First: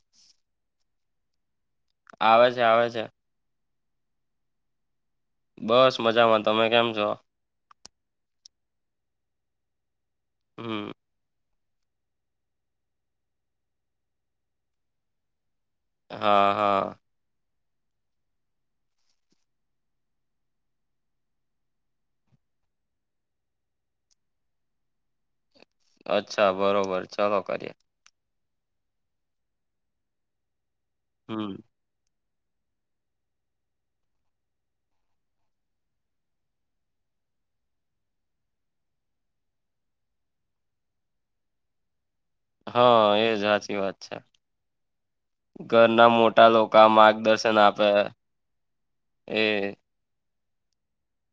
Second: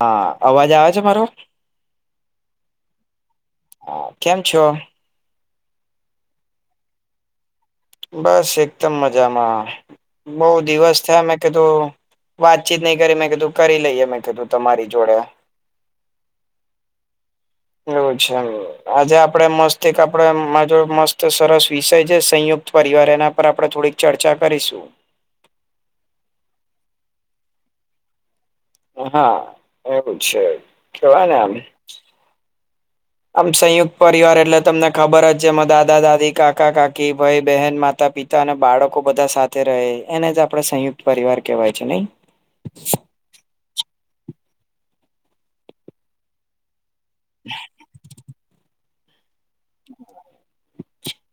હા અવાજ આવે છે મારો આવે છે આવે છે. હા કેમ છો? બસ મજામાં, તમે કેમ છો? બસ એકદમ મજામાં, બહ હમ દિવસ થયા મે કીધું વાતચીત નહી કરી મેં કીધું કરી લઈએ મેં કીધું તમારી જોડે હા હા. એવું છે એમ આજે આપડે મસ્ત એક આપડે માર જોડે મસ્ત સરસ વિષય છે સંયુક્ત પરિવાર એના પર આપડે થોડીક ચર્ચા કરીશું અચ્છા બરોબર ચાલો કરીએ. હા એવું જ છે, કેવા ને આમ હમ આમ સંયુક્ત પરિવાર એટલે તમને ખબર જ જે એમાં દાદા દાદી, કાકા કાકી, ભાઈ બહેન, માતા પિતા તા બાળકો બધા સાથે રહે એને જ આપડ સંયુક્ત પરિવાર કેહેવાય છે નહી? હા એજ સાચી વાત છે, ઘરના મો ટા લોકો માર્ગદર્શન આપે એ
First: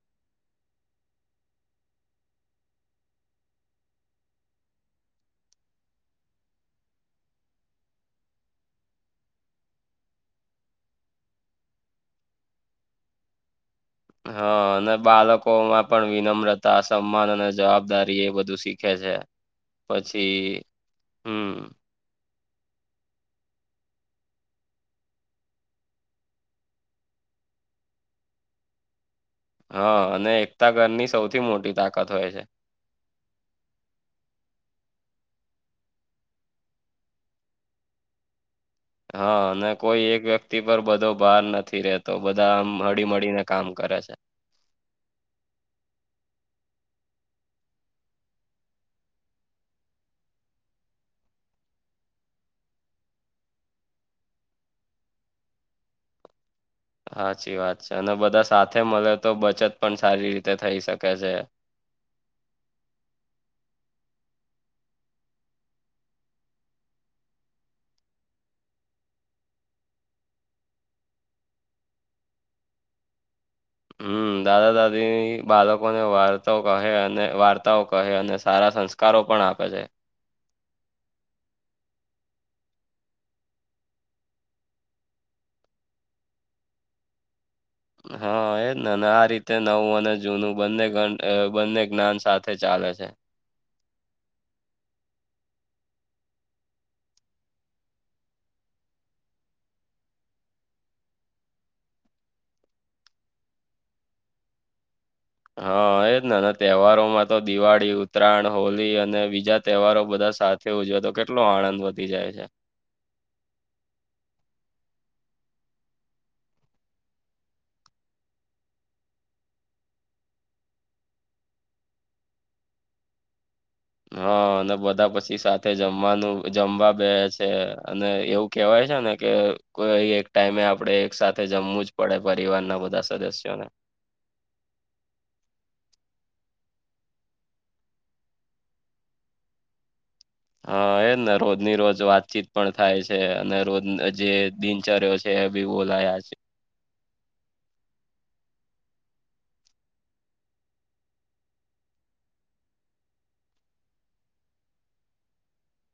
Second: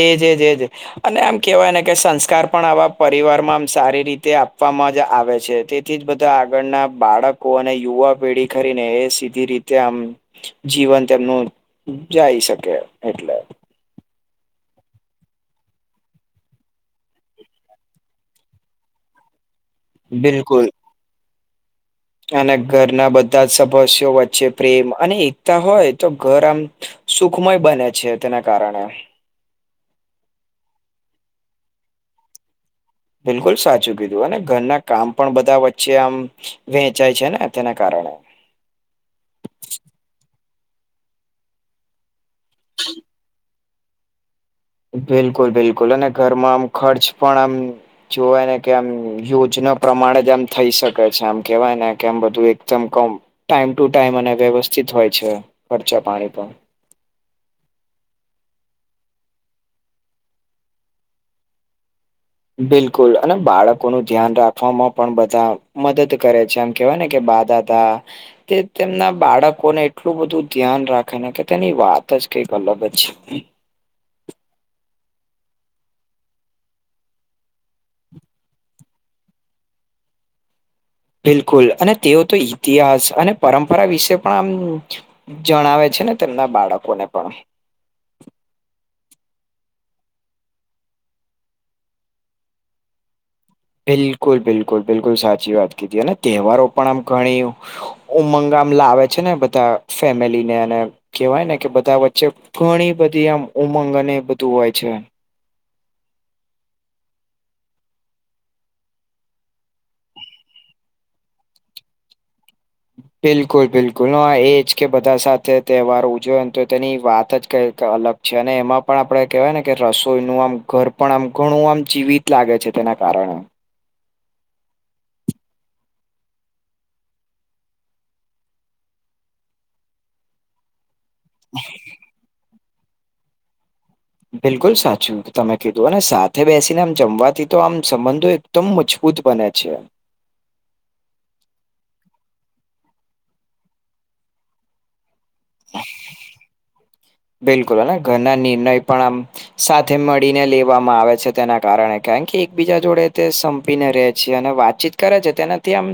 એ જ જ જ અને આમ કેવાય ને કે સંસ્કાર પણ આવા પરિવારમાં આમ સારી રીતે આપવામાં જ આવે છે થી જ બધા આગળના બાળકો અને યુવા પેઢી ખરીને એ સીધી રીતે આમ જીવન તેમનું જાય શકે એટલે હા અને બાળકો માં પણ વિનમ્રતા સન્માન અને જવાબદારી એ બધું શીખે છે પછી બિલકુલ હમ અને ઘરના બધા જ સભસ્યો વચ્ચે પ્રેમ અને એકતા હોય તો ઘર આમ સુખમય બને છે, તેના કારણે. હા અને એકતા ઘરની સૌથી મોટી તાકાત હોય છે બિલકુલ સાચું કીધું અને ઘરના કામ પણ બધા વચ્ચે આમ વેંચાય છે ને તેના કારણે હા અને કોઈ એક વ્યક્તિ પર બધો ભાર નથી રતો બધા આમ હરીમળી ને કામ કરે છે બિલકુલ બિલકુલ અને ઘરમાં આમ ખર્ચ પણ આમ જોવાય ને કે આમ યોજના પ્રમાણે જ આમ થઈ શકે છે આમ કેવાયને કે આમ બધું એકદમ કમ ટાઈમ ટુ ટાઈમ અને વ્યવસ્થિત હોય છે ખર્ચા પાણી પણ સાચી વાત છે અને બધા સાથે મળે તો બચત પણ સારી રીતે થઈ શકે છે બિલકુલ અને બાળકોનું ધ્યાન રાખવામાં પણ બધા મદદ કરે છે એમ કહેવાય ને કે બાદા તા તે તેમના બાળકોને એટલું બધું ધ્યાન રાખેને કે તેની વાત જ કઈક અલગ જ છે હમ દાદા દાદી બાળકોને વાર્તા કહે અને વાર્તાઓ કહે અને સારા સંસ્કાર કારો પણ આપે છે બિલકુલ અને તેઓ તો ઇતિહાસ અને પરંપરા વિશે પણ આમ જણાવે છે ને તેમના બાળકોને પણ હા એજ ને આ રીતે નવું અને જૂનું બંને ગ બંને જ્ઞાન સાથે ચાલે છે બિલકુલ બિલકુલ બિલકુલ સાચી વાત કીધી અને તહેવારો પણ આમ ઘણી ઉમંગ આમ લાવે છે ને બધા ફેમિલીને અને કેવાય ને કે બધા વચ્ચે ઘણી બધી આમ ઉમંગ અને એ બધું હોય છે હા એજ ને તહેવારોમાં તો દિવાળી ઉત્તરાયણ હોલી અને બીજા તહેવારો બધા સા થવું જોઈએ તો કેટલો આણંદ વધી જાય છે બિલકુલ બિલકુલ એ જ કે બધા સાથે તહેવાર ઉજવે ને તો તેની વાત જ કઈક અલગ છે અને એમાં પણ આપડે કેહેવાય ને કે રસોઈનું આમ ઘર પણ આમ ઘણું આમ જીવિત લાગે છે તેના કારણે હા અને બધા પછી સાથે જમવાનું જમવા બે છે અને એવું કહેવાય છે ને કે કોઈ એક ટાઈમે આપડે એક સાથે જમવું જ પડે પરિવાર ના બધા સદસ્યોને બિલકુલ સાચું તમે કીધું અને સાથે બેસીને આમ જમવાથી તો આમ સંબંધો એકદમ મજબૂત બને છે હા એજને રોજની રોજ વાતચીત પણ થાય છે અને રોજ જે દિનચર્યા છે છે એ બોલાયા છે બિલકુલ અને ઘરના નિર્ણય પણ આમ સાથે મળીને લેવામાં આવે છે તેના કારણે કેમ કે એકબીજા જોડે તે સંપીને રે છે અને વાત ચિત કરે છે તેનાથી આમ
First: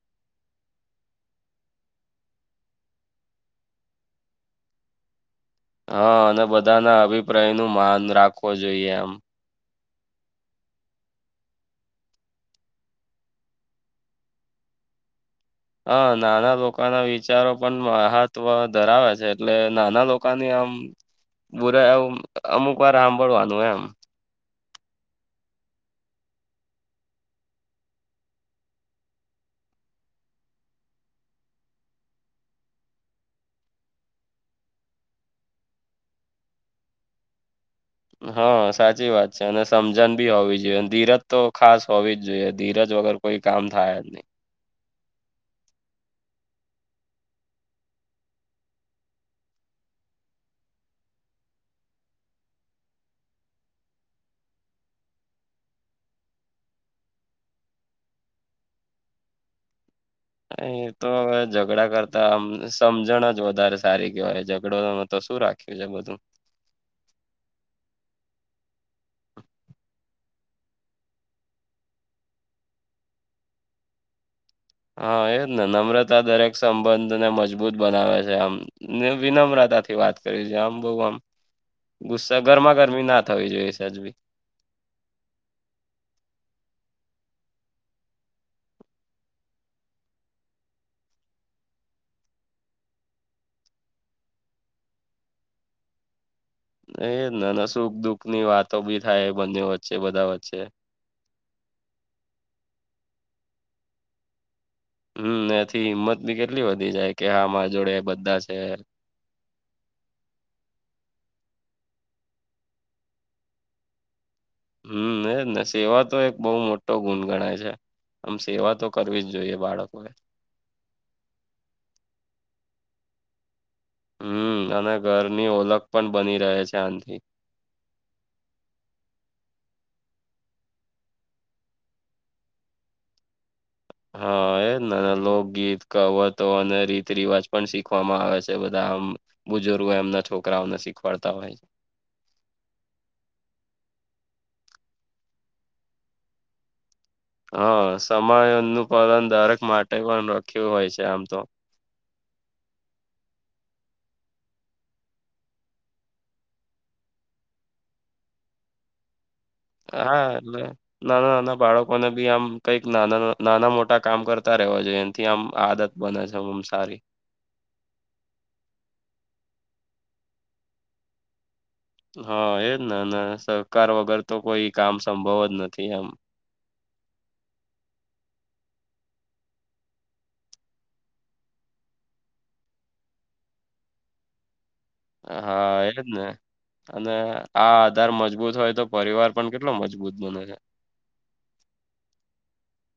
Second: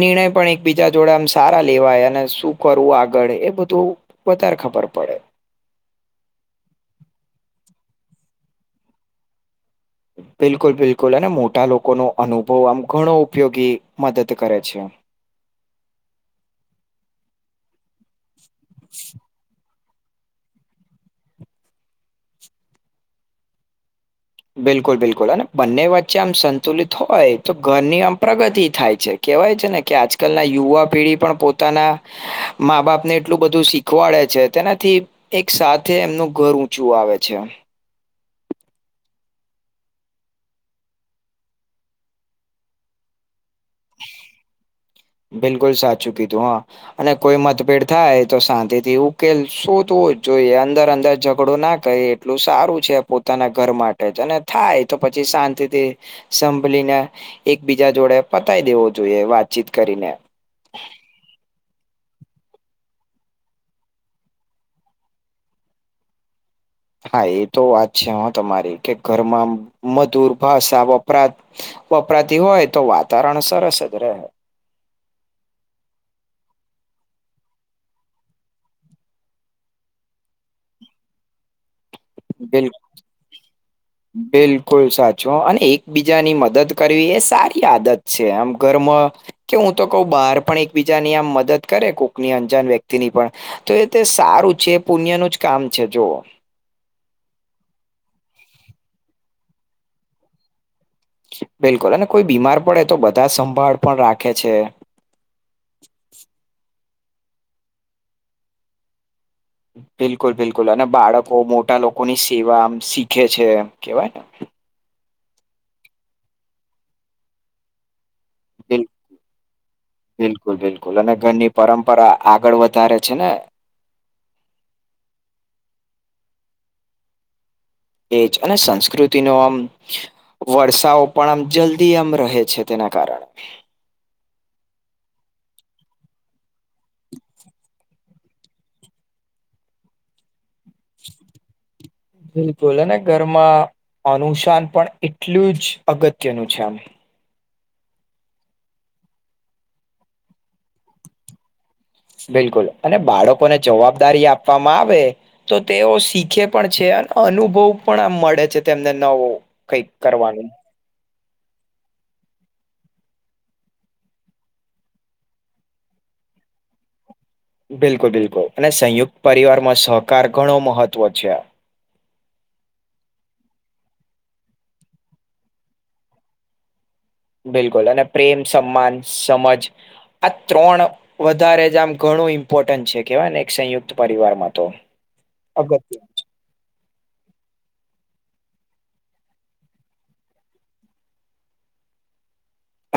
નિર્ણય પણ એકબીજા જોડેમ સારા લેવાય અને શું કરવું આગળ એ બધું વધારે ખબર પડે હા અને બધા ના અભિપ્રાય નું માન રાખવો જોઈએ એમ બિલકુલ બિલકુલ અને મોટા લોકો ન અનુભવ આમ ઘણો ઉપયોગી મદદ કરે છે હ નાના લોકો ના વિચારો પણ મહત્વ ધરાવે છે એટલે નાના લોકોની આમ બુરા અમુક વાર સાંભળવાનું એમ બિલકુલ બિલકુલ અને બંને વચ્ચે આમ સંતુલિત હોય તો ઘરની આમ પ્રગતિ થાય છે કહેવાય છે ને કે આજકાલના યુવા પેઢી પણ પોતાના મા બાપ ને એટલું બધું શીખવાડે છે તેનાથી એક સાથે એમનું ઘર ઊંચું આવે છે હા સાચી વાત છે અને સમજણ બી હોવી જોઈએ ધીરજ તો ખાસ હોવી જ જોઈએ ધીરજ વગર કોઈ કામ થાય જ નહીં. બિલકુલ સાચું કીધું હા. અને કોઈ મતભેદ થાય તો શાંતિ થી ઉકેલ શું થું જોઈએ અંદર અંદર ઝઘડો ના કરી એટલું સારું છે પોતાના ઘર માટે જ અને થાય તો પછી શાંતિથી સાંપલી ને એકબીજા જોડે પતાય દેવો જોઈએ વાતચીત કરીને એ તો હવે ઝઘડા કરતા આમ સમજણ જ વધારે સારી કેહેવાય ઝઘડો તો શું રાખે બીજુ બધું હા એ તો વાત છે હ તમારી કે ઘરમાં મધુર બસ આ વપરા વપરાતી હોય તો વાતાવરણ સરસ જ રે હા એજ ને નમ્રતા દરેક સંબંધને મજબૂત બનાવે છે આમ વિનમ્રતા થી વાત કરી આમ બઉ આમ ગુસ્સા બિલકુલ ગરમા ગરમી ના થવી જોઈએ છે આજ ભી કોલ સાચો અને એકબીજાની મદદ કરવી એ સારી આદત છે આમ ઘરમાં કે હું તો કઉ બહાર પણ એકબીજાની આમ મદદ કરે કોકની અંજાન વ્યક્તિની પણ તો એ તે સારું છે એ પુણ્યનું જ કામ છે જોઓ એ નાના સુખ દુઃખ ની વાતો બી થાય બંને વચ્ચે બધા વચ્ચે બિલકુલ અને કોઈ બીમાર પડે તો બધા સંભાળ પણ રાખે છે. હમ્મ એથી હિંમત બી કેટલી વધી જાય કે હા મા જોડે બધા છે. બિલકુલ બિલકુલ અને બાળકો મોટા લોકોની સેવામ શીખે છે એમ કેવાય ને હમ્મ એ જ ને સેવા તો એક બહુ મોટો ગુણ ગણાય છે. આમ સેવા તો બિલ- કરવી જ જોઈએ બાળકોએ બિલકુલ બિલકુલ અને ઘરની પરંપરા આગળ વધારે છે ને હમ્મ અને ઘરની ઓલખ પણ બની રહે છે આથી એજ અને સંસ્કૃતિ નું આમ વરસાઓ પણ આમ જલ્દી આમ રહે છે તેના કારણે હા એ લોકગીત કવતો અને રીતિ રિવાજ પણ શીખવામાં આવે છે બધા આમ બુજુર્ગો એમના છોકરાઓને શીખવાડતા હોય છે. બિલકુલ અને ઘરમાં અનુસાન પણ એટલું જ અગત્યનું છે આમ હા સમાય નનું પાલન દરેક માટે પણ રાખ્યું હોય છે આમ તો બિલકુલ અને બાળકોને જવાબદારી આપવામાં આવે તો તેઓ શીખે પણ છે અને અનુભવ પણ આમ મળે છે તેમને નવો કઈક હા કરવાનું ને નાના નાના બાળકોને બી આમ કંઈક નાના નાના મોટા કામ કરતા રેવા જોઈએ એનાથી આમ આદત બને છે એમ સારી બિલકુલ બિલકુલ અને સંયુક્ત પરિવારમાં સહકાર ઘણો મહત્વ છે. હા એજ ને અને સરકાર વગર તો કોઈ કામ સંભવ જ નથી એમ. બિલકુલ અને પ્રેમ સમાન સમજ આ ત્રણ વધારે જ આમ ઘણું ઇમ્પોર્ટન્ટ છે કેવા ને એક સંયુક્ત પરિવારમાં તો હા એજ અગત્ય ને અને આ આધાર મજબૂત હોય તો પરિવાર પણ કેટલો મજબૂત બને છે.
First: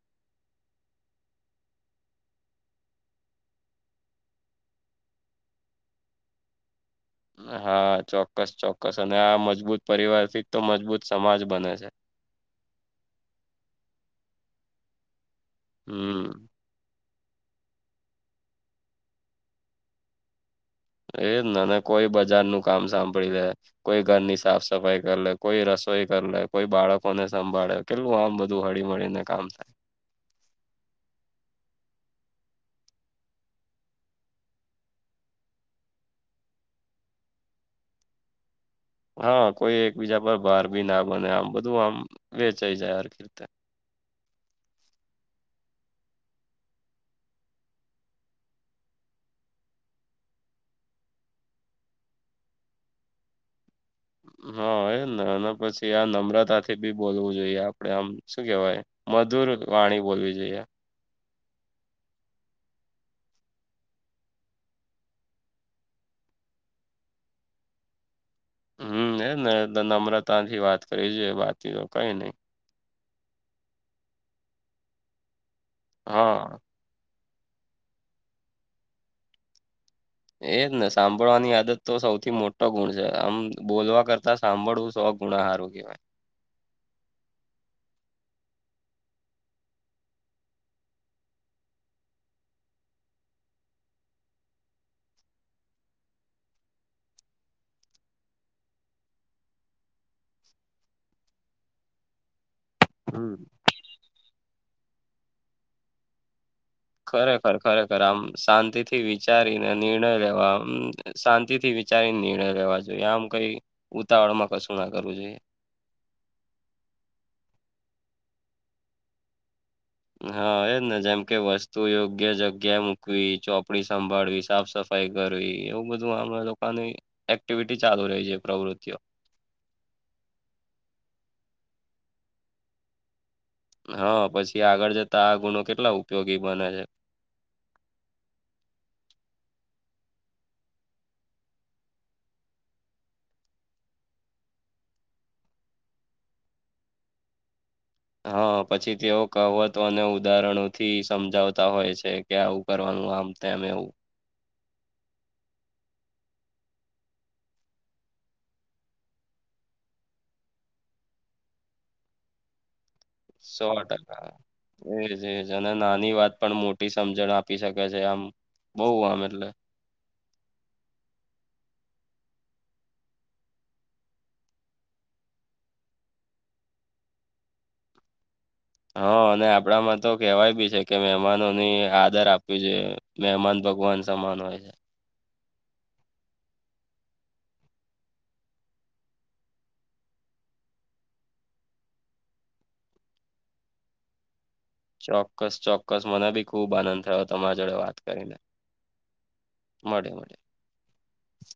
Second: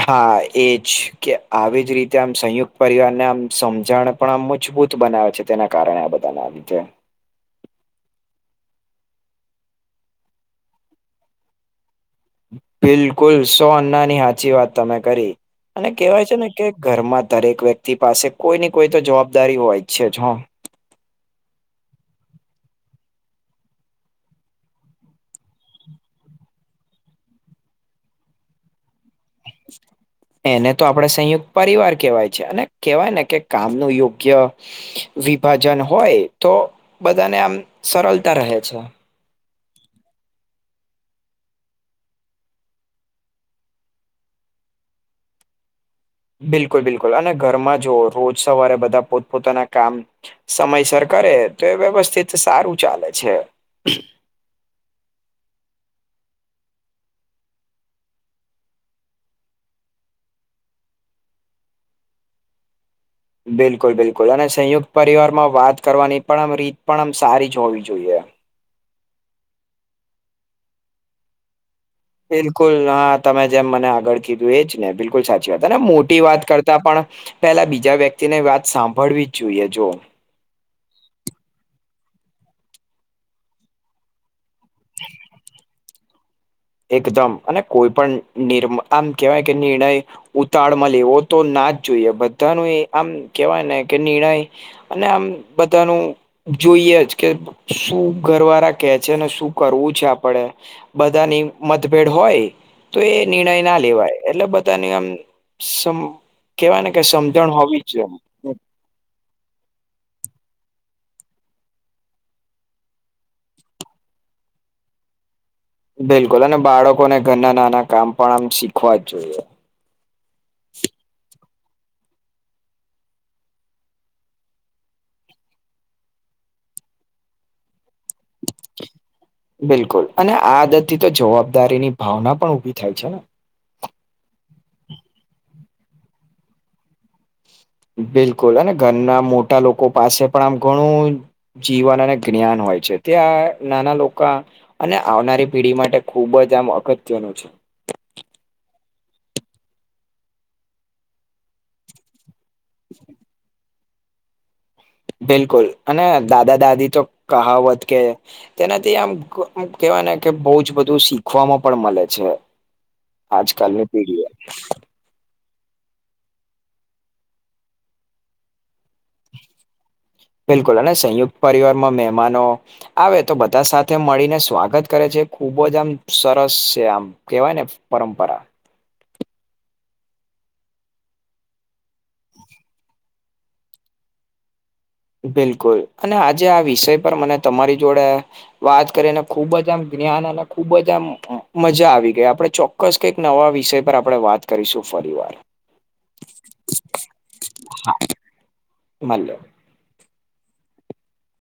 હા એજ કે આવી જ રીતે આમ સંયુક્ત પરિવારને આમ સમજણ પણ આ મજબૂત બનાવે છે તેના કારણે આ બધા ના લીધે હા ચોક્કસ ચોક્કસ અને આ મજબૂત પરિવારથી તો મજબૂત સમાજ બને છે. બિલકુલ સો અન્નાની સાચી વાત તમે કરી અને હમ કેવાય છે ને કે ઘરમાં દરેક વ્યક્તિ પાસે કોઈ ની કોઈ તો જવાબદારી હોય જ છે જ હ એજ ના કોઈ બજારનું કામ સાંભળી લે કોઈ ઘરની સાફ સફાઈ કરી લે કોઈ રસોઈ કરી લે કોઈ બાળકોને સંભાળે કેટલું આમ બધું હળી મળી ને કામ થાય એને તો આપડે સંયુક્ત પરિવાર કહેવાય છે અને કહેવાય ને કે કામનું યોગ્ય વિભાજન હોય તો બધાને આમ સરળતા રહે છે. હા કોઈ એકબીજા પર બાર ભી ના બને આમ બધું આમ વેચાઈ જાય આખી રીતે બિલકુલ બિલકુલ અને ઘરમાં જોઓ રોજ સવારે બધા પોતપોતાના કામ સમયસર કરે તો એ વ્યવસ્થિત સારું ચાલે છે. હા એ ને અને પછી આ નમ્રતાથી બી બોલવું જોઈએ આપડે આમ શું કેવાય મધુર વાણી બોલવી જોઈએ. બિલકુલ બિલકુલ અને સંયુક્ત પરિવાર માં વાત કરવાની પણ આમ રીત પણ આમ સારી જ હોવી જોઈએ. હમ એ ને નમ્રતાથી વાત કરી છેઈએ બાકી તો કઈ નઈ. બિલકુલ હા તમે જેમ મને આગળ કીધું એજ ને બિલકુલ સાચું. મોટી વાત હા. કરતા પણ પેલા બીજા વ્યક્તિને વાત સાંભળવીજ જોઈએ જો. એજ ને સાંભળવાની આદત તો સૌથી મોટો ગુણ છે આમ બોલવા કરતા. સાંભળવું સો ગુણા સારું કેહેવાય. એકદમ અને કોઈ પણ નિર્મ આમ કેવાય કે નિર્ણય. ઉતાડમાં લેવો તો ના જ જોઈએ બધા ન એ આમ કેવાય ને કે નિર્ણય. અને આમ બધાનું. જોઈએ જ કે શું ઘરવાળા કે છે ને શું કરવું છે આપડે. બધાની. મતભેડ હોય તો એ હમ. નિર્ણય ના લેવાય એટલે બધાની આમ. કેહેવાય ને કે સમજણ હોવી જ જોઈએ. શાંતિ થી વિચારીને નિર્ણય લેવા શાંતિથી વિચારીને નિર્ણય લેવા જોઈએ આમ કઈ. ઉતાવળ માં કશું ના કરવું જોઈએ. બિલકુલ અને બાળકોને ઘરના નાના કામ પણ આમ શીખવાજ જોઈએ. હા એજ ને જેમ કે વસ્તુ યોગ્ય જગ્યા મૂકવી ચોપડી સંભળવી સાફ સફાઈ. સફાઈ કરવી એવું બધું લોકોની એક્ટિવિટી ચાલુ રહી. જે પ્રવૃતિઓ. બિલકુલ અને આ આદત થી તો જવાબદારી ની ભાવના પણ ઉભી થાય છે ને. હા પછી આગળ જતા આ ગુણો કેટલા ઉપયોગી બને છે. બિલકુલ અને ઘરના મોટા લોકો પાસે પણ આમ ઘણું. જીવન અને જ્ઞાન હોય છે ત્યાં નાના લોકો. અને આવનારી પેઢી માટે ખુબજ આમ અગત્યનું છે. હા પછી તેઓ કહવતો અને ઉદાહરણો થી સમજાવતા હોય છે કે આવું. કરવાનું આમ તેમમ એવું. બિલકુલ અને દાદા દાદી તો કહાવત કે. તેનાથી આમ કેવાય ને કે બહુજ બધું શીખવામાં પણ મળે છે. આજ કલની પીડી. જે અને નાની વાત પણ મોટી સમજણ આપી શકે છે આમ બઉ આમ એટલે. બિલકુલ અને સંયુક્ત પરિવારમાં મહેમાનો. આવે તો બધા સાથે મળીને સ્વાગત કરે છે ખુબજ આમ સરસ છે આમ. કેવાય ને પરંપરા. હા અને આપડામાં તો કેવાય બી છે કે મહેમાનોની આદર આપવી જોઈ. મહેમાન ભગવાન સમાન હોય છે. બિલકુલ અને આજે આ વિષય પર મને તમારી જોડે. વાત કરીને ખુબજ આમ જ્ઞાન અને ખૂબજ આમ મજા આવી ગઈ આપડે ચો. ચોક્કસ કઈક નવા વિષય પર આપણે વાત કરીશું. ફરી વાર ચોક્કસ ચોક્કસ મને બી ખૂબ આનંદ થયો તમારા જોડે વાત કરીને. મળીએ મળડે મળડે.